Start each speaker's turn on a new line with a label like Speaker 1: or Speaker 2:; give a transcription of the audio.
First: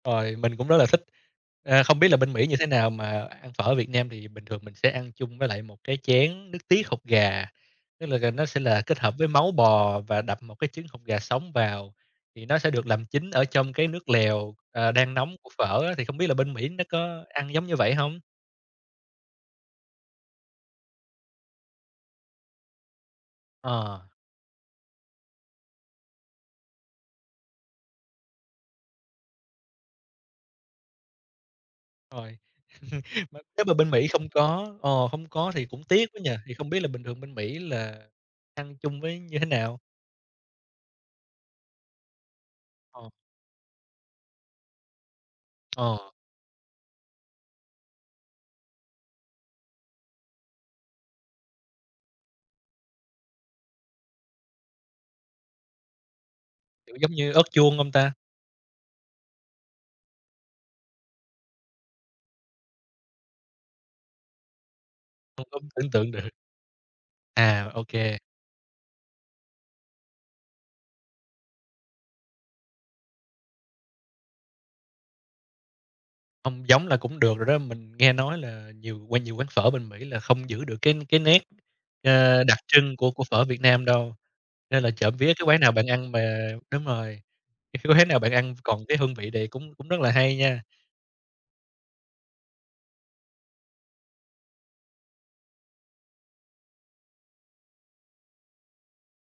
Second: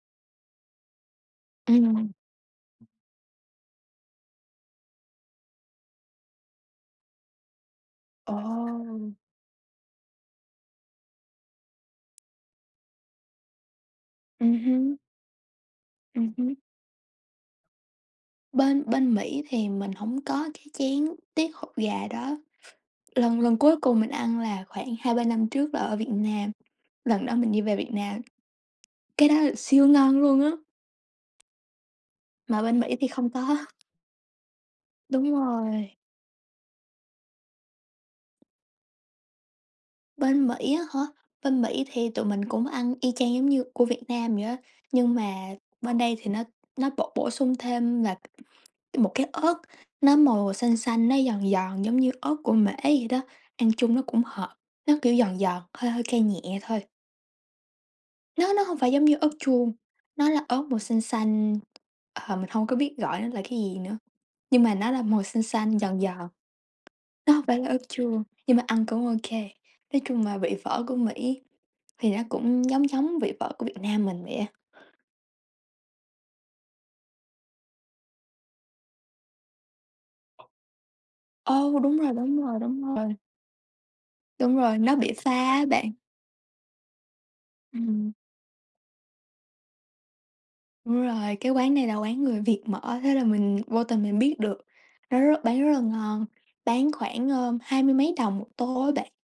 Speaker 1: Rồi, mình cũng rất là thích. À, không biết
Speaker 2: Ừm.
Speaker 1: là bên Mỹ như thế nào mà ăn phở ở Việt Nam thì bình thường mình sẽ ăn chung với lại một cái chén nước tiết hột gà. Tức là, ờ, nó sẽ là kết
Speaker 2: Ồ!
Speaker 1: hợp với máu bò và đập một cái trứng hột gà sống vào, thì nó sẽ được làm chín ở trong cái nước
Speaker 2: Ừm
Speaker 1: lèo, à,
Speaker 2: hưm.
Speaker 1: đang nóng của phở á. Thì không biết
Speaker 2: Ừm
Speaker 1: là
Speaker 2: hứm.
Speaker 1: bên Mỹ nó có ăn giống như vậy hông?
Speaker 2: Bên bên Mỹ thì mình hổng có cái chén tiết hột gà đó. Lần lần cuối cùng
Speaker 1: Ờ.
Speaker 2: mình ăn là khoảng 2-3 năm trước là ở Việt Nam, lần đó mình đi về Việt Nam. Cái đó lại siêu ngon luôn á.
Speaker 1: Rồi.
Speaker 2: Mà bên Mỹ thì không
Speaker 1: Nếu
Speaker 2: có.
Speaker 1: nếu mà bên Mỹ không có, ờ, không
Speaker 2: Đúng
Speaker 1: có thì cũng
Speaker 2: rồi.
Speaker 1: tiếc quá nhỉ! Thì không biết là bình thường bên Mỹ là ăn chung với như thế nào?
Speaker 2: Bên Mỹ á hả? Bên Mỹ thì tụi mình cũng ăn
Speaker 1: Ờ.
Speaker 2: y chang giống như của Việt Nam vậy á, nhưng mà bên
Speaker 1: Ờ.
Speaker 2: đây thì nó nó bổ bổ sung thêm là một cái ớt, nó màu xanh xanh, nó giòn giòn giống như ớt của Mễ vậy đó, ăn chung nó cũng hợp, nó kiểu giòn giòn, hơi hơi cay nhẹ thôi.
Speaker 1: Kiểu, giống như ớt chuông hông ta?
Speaker 2: Nó nó hông phải giống như ớt chuông, nó là ớt màu xanh xanh. À, mình hông có biết gọi nó là cái gì nữa, nhưng mà nó là màu xanh
Speaker 1: Hông có
Speaker 2: xanh,
Speaker 1: tưởng
Speaker 2: giòn
Speaker 1: tượng được.
Speaker 2: giòn. Nó hông phải là
Speaker 1: À,
Speaker 2: ớt
Speaker 1: ô kê.
Speaker 2: chuông, nhưng mà ăn cũng ô kê. Nói chung là vị phở của Mỹ thì nó cũng giống giống vị phở của Việt Nam mình vậy á.
Speaker 1: Hông, giống là cũng được rồi đó. Mình nghe nói là nhiều qua nhiều quán phở bên Mỹ là không giữ được cái cái nét,
Speaker 2: Ừ, mà đúng rồi, đúng
Speaker 1: ờ, đặc
Speaker 2: rồi, đúng
Speaker 1: trưng của
Speaker 2: rồi.
Speaker 1: của phở Việt Nam đâu.
Speaker 2: Đúng rồi,
Speaker 1: Nên là
Speaker 2: nó bị
Speaker 1: trộm vía
Speaker 2: xa
Speaker 1: cái quán
Speaker 2: á
Speaker 1: nào bạn
Speaker 2: bạn.
Speaker 1: ăn mà, đúng rồi, cái quán
Speaker 2: Ừm.
Speaker 1: nào bạn ăn còn cái hương vị này cũng cũng rất là hay nha.
Speaker 2: Đúng rồi, cái quán này là quán người Việt mở, thế là mình vô tình mình biết được. Nó rất bán rất là ngon, bán khoảng à, hai mươi mấy đồng một tô á bạn.